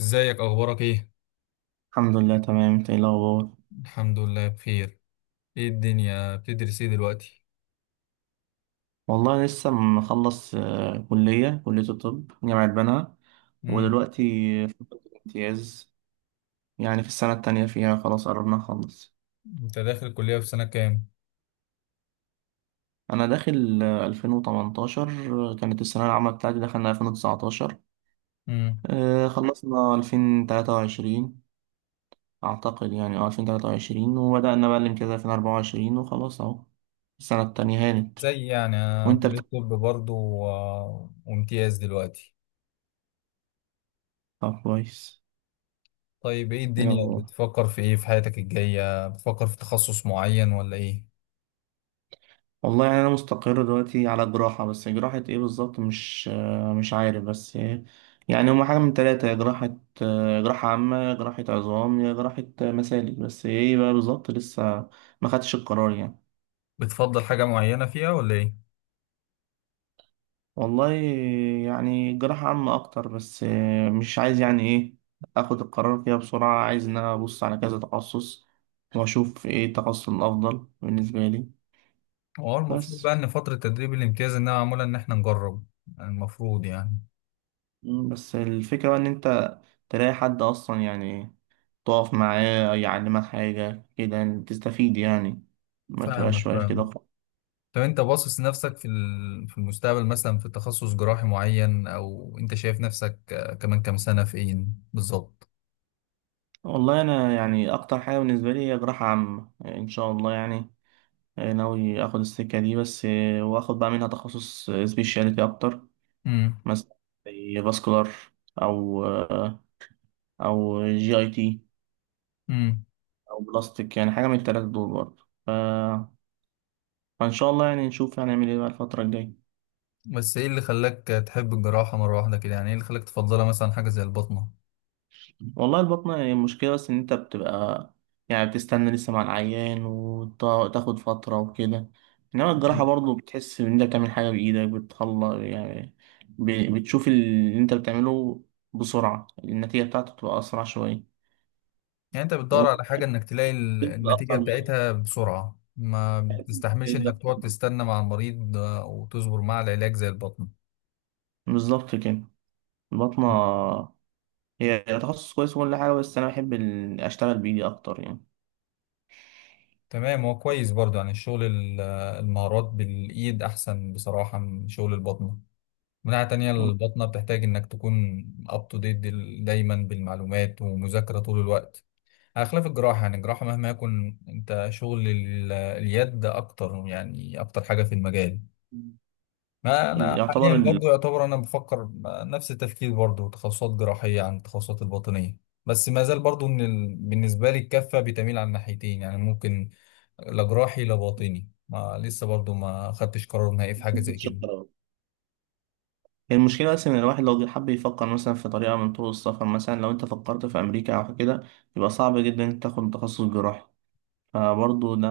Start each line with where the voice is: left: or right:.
left: ازيك؟ اخبارك ايه؟
right: الحمد لله تمام، انت ايه الاخبار؟
left: الحمد لله بخير. ايه الدنيا، بتدرس ايه دلوقتي؟
right: والله لسه مخلص، كليه الطب، جامعه بنها.
left: امم.
right: ودلوقتي في امتياز، يعني في السنه التانية فيها، خلاص قربنا نخلص.
left: انت داخل الكليه في سنه كام؟
right: انا داخل 2018. كانت الثانويه العامه بتاعتي، دخلنا 2019.
left: امم.
right: خلصنا 2023. اعتقد يعني 2023، وبدانا بقى الامتياز 2024 وخلاص اهو. السنه التانية هانت.
left: زي يعني أنا
right: وانت
left: كليه طب برضه و- وامتياز دلوقتي.
right: بتاع كويس،
left: طيب ايه
right: ايه
left: الدنيا
right: الاخبار؟
left: بتفكر في ايه، في حياتك الجايه بتفكر في تخصص معين ولا ايه؟
right: والله يعني انا مستقر دلوقتي على جراحة، بس جراحة ايه بالظبط، مش عارف، بس يعني هما حاجة من تلاتة. يا جراحة جراحة عامة، يا جراحة عظام، يا جراحة مسالك. بس ايه بقى بالظبط، لسه ما خدتش القرار يعني.
left: بتفضل حاجه معينه فيها ولا ايه؟
right: والله يعني جراحة عامة اكتر، بس مش عايز يعني ايه، اخد القرار فيها بسرعة. عايز ان انا ابص على كذا تخصص واشوف ايه التخصص الافضل بالنسبة لي.
left: هو المفروض بقى
right: بس
left: ان فتره تدريب الامتياز انها معموله ان احنا نجرب، المفروض يعني.
right: بس الفكرة بقى ان انت تلاقي حد أصلا، يعني تقف معاه يعلمك حاجة كده، يعني تستفيد يعني، ما
left: فاهمك
right: تبقاش واقف كده
left: فاهمك
right: خالص.
left: طب انت باصص نفسك في في المستقبل مثلا في تخصص جراحي معين، او انت شايف نفسك كمان كام سنة فين بالظبط؟
right: والله أنا يعني أكتر حاجة بالنسبة لي هي جراحة عامة، يعني إن شاء الله يعني، ناوي آخد السكة دي، بس وآخد بقى منها تخصص سبيشاليتي أكتر.
left: امم.
right: مثلا زي فاسكولار، أو آه، أو جي أي تي،
left: امم.
right: أو بلاستيك. يعني حاجة من التلاتة دول برضه. فإن شاء الله يعني نشوف هنعمل إيه بقى الفترة الجاية.
left: بس ايه اللي خلاك تحب الجراحة مرة واحدة كده؟ يعني ايه اللي خلاك تفضلها، مثلا حاجة زي البطنة؟
right: والله البطنة هي المشكلة، بس إن أنت بتبقى يعني بتستنى لسه مع العيان، وتاخد فترة وكده. إنما الجراحة
left: مم.
right: برضه بتحس إن أنت بتعمل حاجة بإيدك، بتخلص يعني. بتشوف اللي أنت بتعمله بسرعة، النتيجة بتاعته بتبقى أسرع شوية.
left: يعني انت بتدور على
right: وممكن
left: حاجة انك تلاقي
right: تبقى
left: النتيجة
right: أكتر من
left: بتاعتها بسرعة، ما بتستحملش
right: الجلد،
left: انك تقعد تستنى مع المريض وتصبر مع العلاج زي البطنة؟
right: بالظبط كده. البطنة
left: مم.
right: هي تخصص كويس وكل حاجة، بس أنا بحب أشتغل بإيدي أكتر يعني.
left: تمام، هو كويس برضه، يعني الشغل المهارات بالايد احسن بصراحة من شغل البطنة. من ناحية تانية البطنة بتحتاج إنك تكون up to date، دايما بالمعلومات ومذاكرة طول الوقت، على خلاف الجراحة. يعني الجراحة مهما يكون أنت شغل اليد أكتر، يعني أكتر حاجة في المجال. ما أنا
right: يعتبر.
left: حاليا برضو يعتبر أنا بفكر نفس التفكير برضو، تخصصات جراحية عن التخصصات الباطنية. بس ما زال برضو إن ال... بالنسبة لي الكفة بتميل على الناحيتين، يعني ممكن لا جراحي لا باطني، ما لسه برضو ما خدتش قرار نهائي في حاجة زي كده.
right: ال المشكلة بس إن الواحد لو جه حب يفكر مثلا في طريقة من طرق السفر، مثلا لو أنت فكرت في أمريكا أو كده، يبقى صعب جدا إنك تاخد تخصص جراحي. فبرضه ده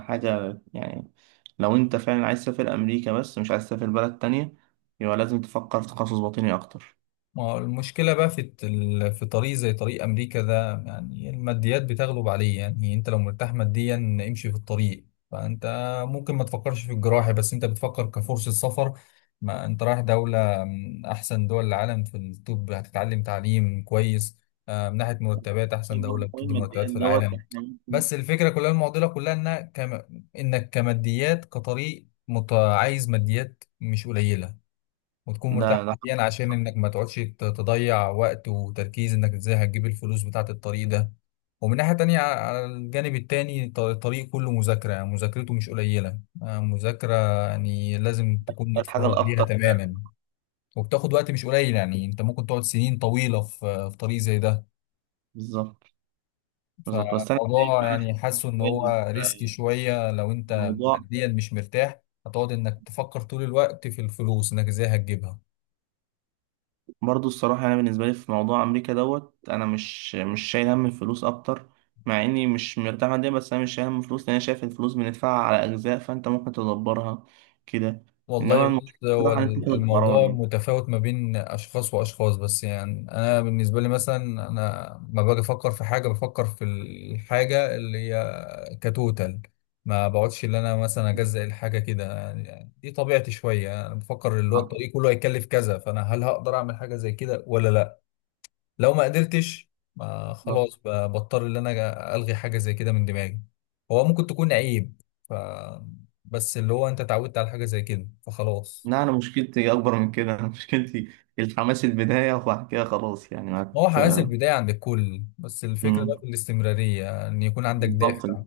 right: حاجة يعني. لو أنت فعلا عايز تسافر أمريكا، بس مش عايز تسافر بلد تانية، يبقى لازم تفكر في تخصص باطني أكتر.
left: ما هو المشكلة بقى في طريق زي طريق أمريكا ده، يعني الماديات بتغلب عليه. يعني أنت لو مرتاح ماديا امشي في الطريق، فأنت ممكن ما تفكرش في الجراحة، بس أنت بتفكر كفرصة سفر. ما أنت رايح دولة من أحسن دول العالم في الطب، هتتعلم تعليم كويس، من ناحية مرتبات أحسن
right: شايف
left: دولة
right: برضه حوار
left: بتدي مرتبات
right: الماديات
left: في العالم.
right: إحنا ممكن.
left: بس الفكرة كلها، المعضلة كلها إنك كم، إنك كماديات كطريق عايز ماديات مش قليلة، وتكون
right: ده
left: مرتاح
right: ده
left: نفسيا عشان
right: صح.
left: انك ما تقعدش تضيع وقت وتركيز انك ازاي هتجيب الفلوس بتاعة الطريق ده. ومن ناحية تانية على الجانب التاني الطريق كله مذاكرة، يعني مذاكرته مش قليلة، مذاكرة يعني لازم تكون
right: ده الحاجة
left: متفرغ ليها
right: الأكتر فعلا.
left: تماما. وبتاخد وقت مش قليل، يعني انت ممكن تقعد سنين طويلة في طريق زي ده.
right: بالظبط بالظبط. بس أنا شايف
left: فالموضوع
right: إن
left: يعني
right: إحنا
left: حاسه ان هو ريسك
right: في
left: شوية، لو انت
right: الموضوع
left: ماديا مش مرتاح هتقعد انك تفكر طول الوقت في الفلوس انك ازاي هتجيبها.
right: برضه الصراحة. أنا بالنسبة لي في موضوع أمريكا، أنا مش شايل هم الفلوس أكتر. مع إني مش مرتاح ماديا، بس أنا مش شايل هم الفلوس، لأن أنا شايف الفلوس بندفعها على أجزاء، فأنت ممكن تدبرها كده.
left: والله
right: إنما
left: بص،
right: المشكلة
left: هو
right: الصراحة إن أنت تاخد قرار
left: الموضوع
right: يعني.
left: متفاوت ما بين أشخاص وأشخاص، بس يعني أنا بالنسبة لي مثلا أنا ما باجي أفكر في حاجة، بفكر في الحاجة اللي هي كتوتال. ما بقعدش اللي أنا مثلا أجزأ الحاجة كده، يعني دي طبيعتي شوية، أنا بفكر اللي هو الطريق كله هيكلف كذا، فأنا هل هقدر أعمل حاجة زي كده ولا لأ؟ لو ما قدرتش ما خلاص، بضطر إن أنا ألغي حاجة زي كده من دماغي. هو ممكن تكون عيب، ف بس اللي هو انت اتعودت على حاجة زي كده فخلاص.
right: لا أنا مشكلتي أكبر من كده أنا مشكلتي الحماس البداية، وبعد كده خلاص يعني
left: هو حماس البداية عند الكل، بس الفكرة بقى
right: مم.
left: في الاستمرارية، إن يكون عندك
right: بالظبط.
left: دافع.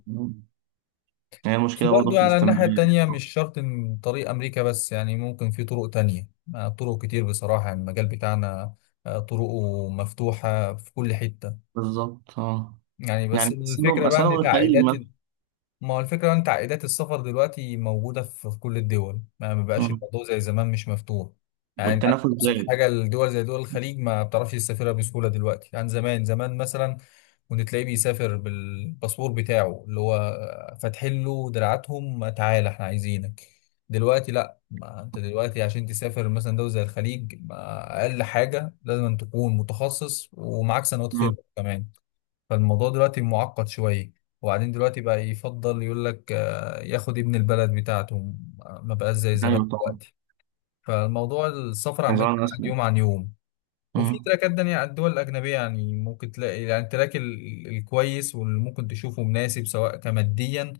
right: هي
left: بس
right: المشكلة برضه
left: برضو
right: في
left: على الناحية
right: الاستمرارية دي.
left: التانية مش شرط إن طريق أمريكا بس، يعني ممكن في طرق تانية، طرق كتير بصراحة، يعني المجال بتاعنا طرقه مفتوحة في كل حتة.
right: بالظبط.
left: يعني بس
right: يعني أسألهم
left: الفكرة بقى
right: أسألهم
left: إن
right: الخليج
left: تعقيدات ال-،
right: مثلا.
left: ما هو الفكرة بقى إن تعقيدات السفر دلوقتي موجودة في كل الدول، ما بقاش
right: مم.
left: الموضوع زي زمان مش مفتوح. يعني أنت عندك
right: والتنافس
left: أبسط
right: زايد.
left: حاجة، الدول زي دول الخليج ما بتعرفش تسافرها بسهولة دلوقتي عن زمان. زمان مثلا وان تلاقيه بيسافر بالباسبور بتاعه، اللي هو فاتحين له دراعاتهم تعالى احنا عايزينك. دلوقتي لا، ما انت دلوقتي عشان تسافر مثلا دولة زي الخليج، ما اقل حاجة لازم أن تكون متخصص ومعاك سنوات خبرة كمان. فالموضوع دلوقتي معقد شوية. وبعدين دلوقتي بقى يفضل يقول لك ياخد ابن البلد بتاعته، ما بقاش زي زمان
right: ايوه طبعا.
left: دلوقتي. فالموضوع السفر
right: كان
left: عمال
right: زمان
left: يتعقد
right: اسمع.
left: يوم عن يوم. وفي
right: مم.
left: تراكات تانية على الدول الأجنبية، يعني ممكن تلاقي يعني التراك الكويس واللي ممكن تشوفه مناسب، سواء كماديا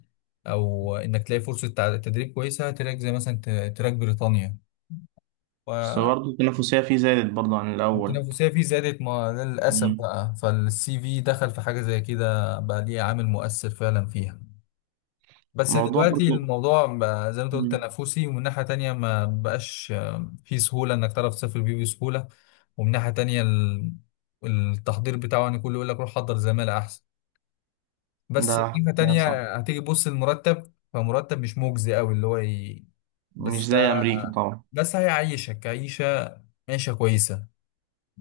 left: أو إنك تلاقي فرصة تدريب كويسة، تراك زي مثلا تراك بريطانيا
right: بس
left: و-
right: برضه التنافسية فيه زادت برضه عن الأول.
left: والتنافسية فيه زادت، ما للأسف
right: مم.
left: بقى، فالسي في دخل في حاجة زي كده بقى ليه عامل مؤثر فعلا فيها. بس
right: موضوع
left: دلوقتي
right: برضه.
left: الموضوع بقى زي ما أنت قلت
right: مم.
left: تنافسي، ومن ناحية تانية ما بقاش فيه سهولة إنك تعرف تسافر بيه بسهولة. ومن ناحية تانية التحضير بتاعه يعني كله يقول لك روح حضر زمالة أحسن. بس من
right: ده
left: ناحية
right: حقيقة صح.
left: تانية هتيجي تبص المرتب فمرتب مش مجزي أوي، اللي هو ي...
right: مش
left: بس
right: زي أمريكا طبعا.
left: بس هيعيشك عيشة، كويسة،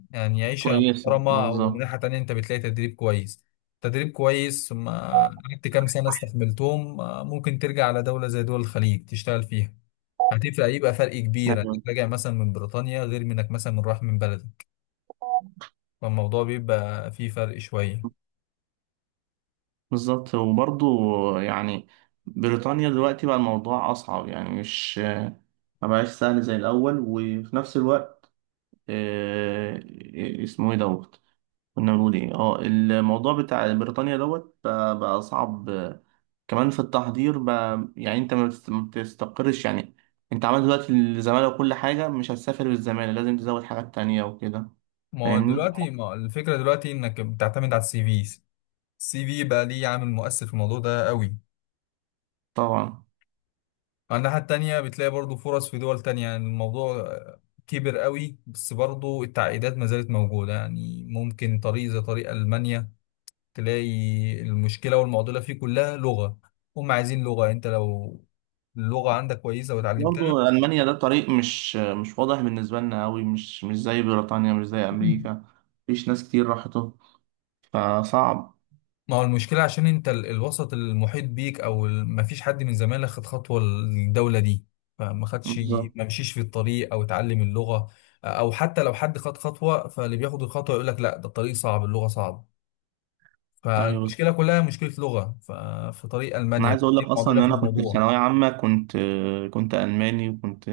left: يعني عيشة
right: كويسة
left: محترمة. ومن
right: بالظبط.
left: ناحية تانية أنت بتلاقي تدريب كويس، ثم قعدت كام سنة استحملتهم، ممكن ترجع على دولة زي دول الخليج تشتغل فيها، هتفرق، يبقى فرق كبير انك
right: أيوة
left: راجع مثلا من بريطانيا غير منك مثلا من راح من بلدك. فالموضوع بيبقى فيه فرق شوية.
right: بالظبط. وبرضه يعني بريطانيا دلوقتي بقى الموضوع أصعب، يعني مش، ما بقاش سهل زي الأول. وفي نفس الوقت آه، إيه، اسمه إيه دوت كنا بنقول إيه، الموضوع بتاع بريطانيا بقى صعب كمان في التحضير يعني انت ما بتستقرش يعني. انت عملت دلوقتي الزمالة وكل حاجة، مش هتسافر بالزمالة، لازم تزود حاجات تانية وكده،
left: ما هو
right: فاهمني
left: دلوقتي، ما هو الفكرة دلوقتي انك بتعتمد على السي في. السي في بقى ليه عامل مؤثر في الموضوع ده قوي.
right: طبعا.
left: على الناحية التانية بتلاقي برضو فرص في دول تانية، يعني الموضوع كبر قوي. بس برضو التعقيدات ما زالت موجودة، يعني ممكن طريق زي طريق ألمانيا تلاقي المشكلة والمعضلة فيه كلها لغة، هم عايزين لغة. انت لو اللغة عندك كويسة وتعلمتها،
right: برضه ألمانيا ده طريق مش واضح بالنسبة لنا أوي، مش زي بريطانيا، مش زي أمريكا. مفيش ناس كتير راحته، فصعب.
left: ما هو المشكلة عشان انت الوسط المحيط بيك او ما فيش حد من زمايلك خد خطوة الدولة دي، فما خدش،
right: بالظبط.
left: ما مشيش في الطريق او اتعلم اللغة. او حتى لو حد خد خطوة، فاللي بياخد الخطوة يقول لك لا، ده الطريق صعب، اللغة صعب.
right: أيوه بالظبط.
left: فالمشكلة كلها مشكلة لغة في طريق
right: أنا
left: ألمانيا،
right: عايز أقول لك
left: فدي
right: أصلا
left: معضلة
right: إن
left: في
right: أنا كنت في
left: الموضوع.
right: ثانوية عامة، كنت كنت ألماني، وكنت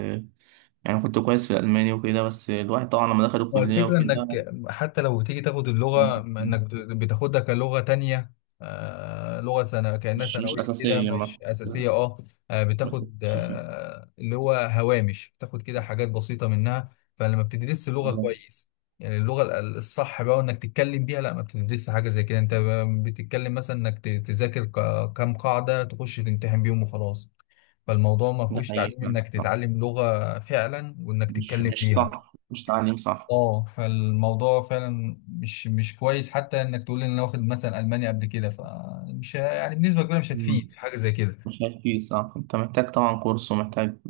right: يعني كنت كويس في الألماني وكده. بس الواحد طبعا لما دخل
left: هو
right: الكلية
left: الفكرة انك
right: وكده
left: حتى لو تيجي تاخد اللغة، انك بتاخدها كلغة تانية، آه لغة سنة كأنها
right: مش
left: ثانوية كده
right: أساسية،
left: مش أساسية، اه
right: ما
left: بتاخد
right: تركزش فيه.
left: آه اللي هو هوامش، بتاخد كده حاجات بسيطة منها. فلما بتدرس اللغة
right: بالظبط.
left: كويس، يعني اللغة الصح بقى، وانك تتكلم بيها، لا ما بتدرسش حاجة زي كده. انت بتتكلم مثلا انك تذاكر كام قاعدة تخش تمتحن بيهم وخلاص. فالموضوع ما
right: ده
left: فيهوش
right: حقيقي
left: تعليم
right: فعلا.
left: انك
right: صح.
left: تتعلم لغة فعلا وانك
right: مش
left: تتكلم
right: مش
left: بيها.
right: صح، مش تعليم صح.
left: اه فالموضوع فعلا مش كويس، حتى انك تقول ان انا واخد مثلا المانيا قبل كده فمش، يعني بنسبه كبيره مش هتفيد
right: مم.
left: في حاجه زي كده.
right: مش هيفيد صح. أنت محتاج طبعا كورس، ومحتاج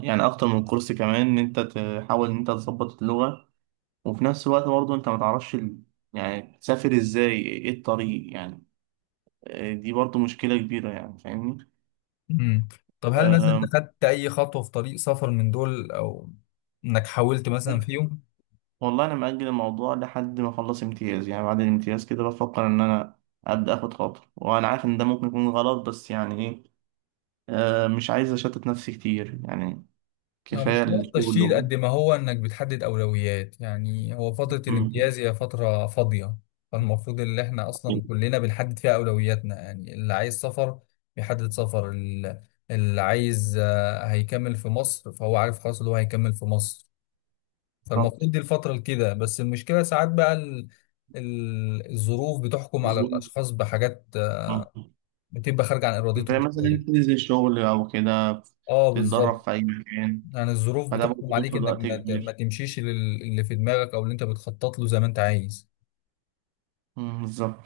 right: يعني أكتر من كورس كمان، إن أنت تحاول إن أنت تظبط اللغة. وفي نفس الوقت برضه أنت ما تعرفش يعني تسافر إزاي، إيه الطريق يعني. دي برضه مشكلة كبيرة، يعني فاهمني؟
left: امم. طب هل مثلا انت خدت اي خطوه في طريق سفر من دول، او انك حاولت مثلا فيهم؟
right: والله انا مأجل الموضوع لحد ما اخلص امتياز، يعني بعد الامتياز كده بفكر ان انا ابدا اخد خطوه. وانا عارف ان ده ممكن يكون غلط، بس يعني ايه، مش عايز اشتت نفسي كتير يعني، كفايه
left: مش حوار
right: الشغل
left: تشديد قد ما هو انك بتحدد اولويات. يعني هو فترة
right: مم.
left: الامتياز هي فترة فاضية، فالمفروض ان احنا اصلا كلنا بنحدد فيها اولوياتنا. يعني اللي عايز سفر بيحدد سفر اللي عايز هيكمل في مصر فهو عارف خلاص اللي هو هيكمل في مصر.
right: بالظبط
left: فالمفروض دي الفترة كده. بس المشكلة ساعات بقى الظروف بتحكم على
right: بالظبط.
left: الاشخاص بحاجات،
right: مم.
left: بتبقى خارجة عن ارادتهم
right: زي مثلا انت
left: شوية.
right: تنزل الشغل او كده،
left: اه
right: تتدرب
left: بالظبط.
right: في اي مكان،
left: يعني الظروف
right: فده برضه
left: بتحكم عليك
right: بياخد
left: انك
right: وقت
left: ما
right: كبير.
left: تمشيش اللي في دماغك او اللي انت بتخطط له زي ما انت عايز.
right: مم، بالظبط.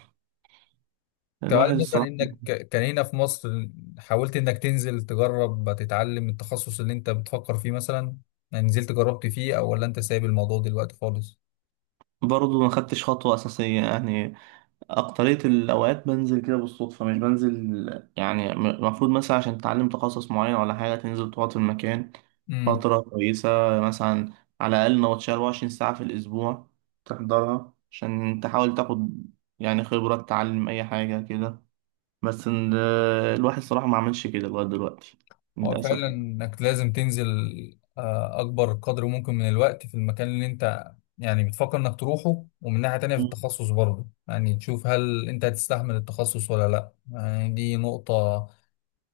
left: تعال
right: الواحد
left: مثلا
right: الصراحه
left: انك كان هنا في مصر، حاولت انك تنزل تجرب تتعلم التخصص اللي انت بتفكر فيه مثلا؟ يعني نزلت جربت فيه، او ولا انت سايب الموضوع دلوقتي خالص؟
right: برضه ما خدتش خطوه اساسيه يعني. أكترية الأوقات بنزل كده بالصدفة، مش بنزل يعني، المفروض مثلا عشان تتعلم تخصص معين ولا حاجة، تنزل تقعد في المكان
left: امم.
right: فترة كويسة. مثلا على الأقل نوتش 24 ساعة في الأسبوع تحضرها، عشان تحاول تاخد يعني خبرة، تتعلم أي حاجة كده. بس الواحد صراحة ما عملش كده لغاية دلوقتي،
left: هو
right: للأسف
left: فعلا
right: يعني.
left: انك لازم تنزل اكبر قدر ممكن من الوقت في المكان اللي انت يعني بتفكر انك تروحه. ومن ناحية تانية في
right: مم.
left: التخصص برضه، يعني تشوف هل انت هتستحمل التخصص ولا لا، يعني دي نقطة،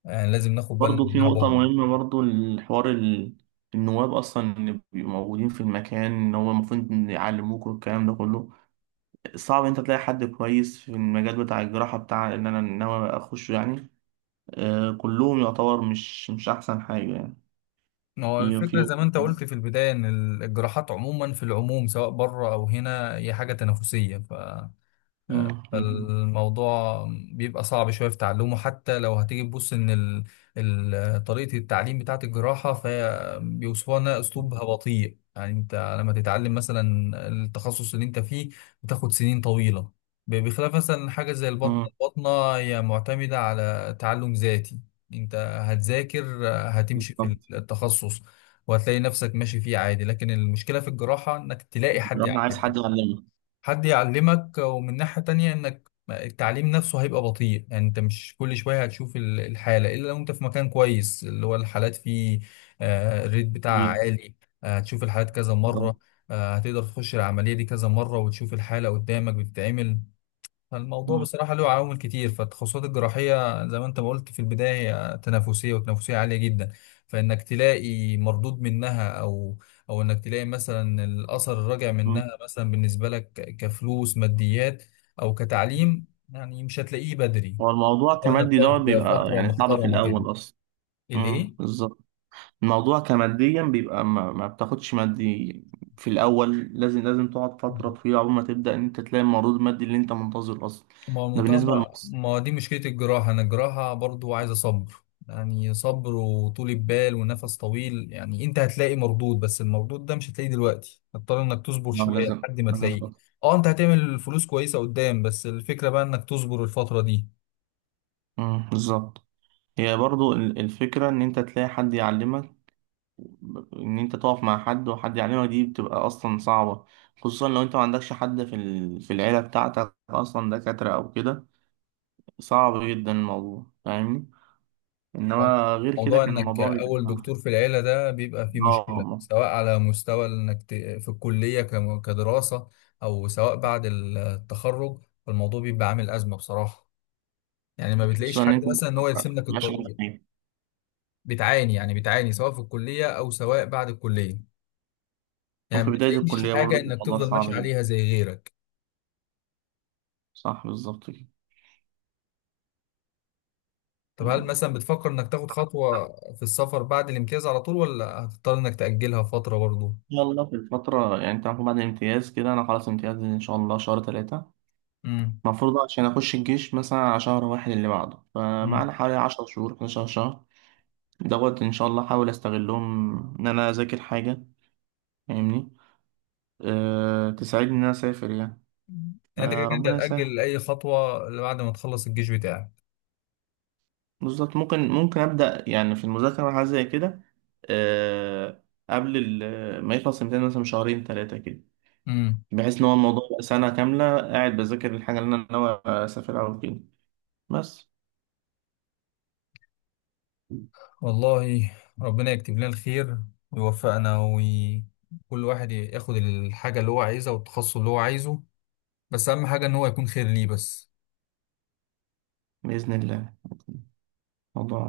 left: يعني لازم ناخد بالنا
right: برضه في
left: منها
right: نقطة
left: برضه.
right: مهمة، برضه الحوار النواب أصلا اللي بيبقوا موجودين في المكان، إن هو المفروض إن يعلموك والكلام ده كله. صعب انت تلاقي حد كويس في المجال بتاع الجراحة، بتاع اللي انا ناوي اخشه يعني. آه كلهم يعتبر مش احسن حاجة يعني.
left: ما هو
right: في
left: الفكرة
right: في
left: زي ما انت قلت في البداية ان الجراحات عموما، في العموم سواء بره او هنا، هي حاجة تنافسية.
right: مم.
left: فالموضوع بيبقى صعب شوية في تعلمه، حتى لو هتيجي تبص إن ال... ال... طريقة التعليم بتاعة الجراحة فهي بيوصفوها إنها أسلوبها بطيء. يعني أنت لما تتعلم مثلا التخصص اللي أنت فيه بتاخد سنين طويلة، بخلاف مثلا حاجة زي البطنة.
right: مم.
left: البطنة هي معتمدة على تعلم ذاتي، أنت هتذاكر هتمشي في
right: بالظبط.
left: التخصص، وهتلاقي نفسك ماشي فيه عادي. لكن المشكلة في الجراحة إنك تلاقي حد
right: الجراحة
left: يعلمك،
right: عايز حد يعلمك.
left: ومن ناحية تانية انك التعليم نفسه هيبقى بطيء. يعني انت مش كل شوية هتشوف الحالة، الا لو انت في مكان كويس اللي هو الحالات فيه الريت بتاعها
right: كبير.
left: عالي. هتشوف الحالات كذا
right: بالظبط.
left: مرة، هتقدر تخش العملية دي كذا مرة وتشوف الحالة قدامك بتتعمل. الموضوع
right: مم.
left: بصراحة له عوامل كتير، فالتخصصات الجراحية زي ما انت ما قلت في البداية هي تنافسية، وتنافسية عالية جدا. فإنك تلاقي مردود منها، أو أو إنك تلاقي مثلا الأثر الراجع
right: مم.
left: منها مثلا بالنسبة لك، كفلوس ماديات أو كتعليم، يعني مش هتلاقيه بدري.
right: هو الموضوع
left: طبعا إنك
right: كمادي،
left: تقعد
right: بيبقى
left: فترة
right: يعني صعب في
left: محترمة كده
right: الاول اصلا. مم.
left: الإيه؟
right: بالظبط. الموضوع كماديا بيبقى ما بتاخدش مادي في الاول. لازم تقعد فترة طويلة عقبال ما تبدأ ان انت تلاقي المردود المادي اللي انت منتظره اصلا.
left: ما هو
right: ده
left: المنطقة،
right: بالنسبة
left: ما
right: للمصري.
left: ما هو دي مشكلة الجراحة. أنا الجراحة برضو عايزة صبر، يعني صبر وطولة بال ونفس طويل. يعني أنت هتلاقي مردود، بس المردود ده مش هتلاقيه دلوقتي، هتضطر إنك تصبر
right: اه
left: شوية
right: لازم
left: لحد ما
right: لازم
left: تلاقيه.
right: فترة.
left: أه أنت هتعمل فلوس كويسة قدام، بس الفكرة بقى إنك تصبر الفترة دي.
right: بالظبط. هي برضو الفكرة إن أنت تلاقي حد يعلمك، إن أنت تقف مع حد، وحد يعلمك، دي بتبقى أصلا صعبة. خصوصا لو أنت ما عندكش حد في في العيلة بتاعتك أصلا دكاترة أو كده. صعب جدا الموضوع، فاهمني. إنما غير كده
left: موضوع
right: كان
left: إنك
right: الموضوع
left: أول دكتور
right: بيبقى
left: في العيلة ده بيبقى فيه
right: آه
left: مشكلة،
right: والله.
left: سواء على مستوى إنك في الكلية، كدراسة أو سواء بعد التخرج. فالموضوع بيبقى عامل أزمة بصراحة، يعني ما بتلاقيش
right: خصوصا إن
left: حد
right: أنت
left: مثلا ان هو يرسم لك
right: مش عارف
left: الطريق.
right: إيه.
left: بتعاني، يعني بتعاني سواء في الكلية او سواء بعد الكلية، يعني ما
right: وفي بداية
left: بتلاقيش
right: الكلية برضو
left: حاجة
right: كان
left: انك
right: الموضوع
left: تفضل ماشي
right: صعب جدا.
left: عليها زي غيرك.
right: صح بالظبط كده.
left: طب هل
right: مم.
left: مثلا بتفكر انك تاخد خطوة في السفر بعد الامتياز على طول، ولا هتضطر انك تأجلها فترة برضه؟
right: إن شاء الله في الفترة يعني، أنت المفروض بعد الامتياز كده، أنا خلاص امتياز إن شاء الله شهر 3.
left: امم.
right: المفروض عشان أخش الجيش مثلا على شهر 1 اللي بعده،
left: امم.
right: فمعنا حوالي 10 شهور، 11 شهر، إن شاء الله أحاول أستغلهم، إن أنا أذاكر حاجة، فاهمني. تساعدني إن أنا أسافر يعني،
left: يعني انت كده كده انت
right: فربنا يسهل.
left: هتأجل اي خطوة اللي بعد ما تخلص الجيش بتاعك.
right: بالظبط. ممكن أبدأ يعني في المذاكرة وحاجة زي كده. أه قبل ما يخلص الامتحان مثلا بشهرين ثلاثة كده،
left: امم.
right: بحيث إن هو الموضوع يبقى سنة كاملة قاعد بذاكر الحاجة اللي أنا ناوي أسافر أو كده. بس
left: والله ربنا يكتب لنا الخير ويوفقنا، وكل واحد ياخد الحاجة اللي هو عايزها والتخصص اللي هو عايزه، بس اهم حاجه ان هو يكون خير ليه بس.
right: بإذن الله موضوع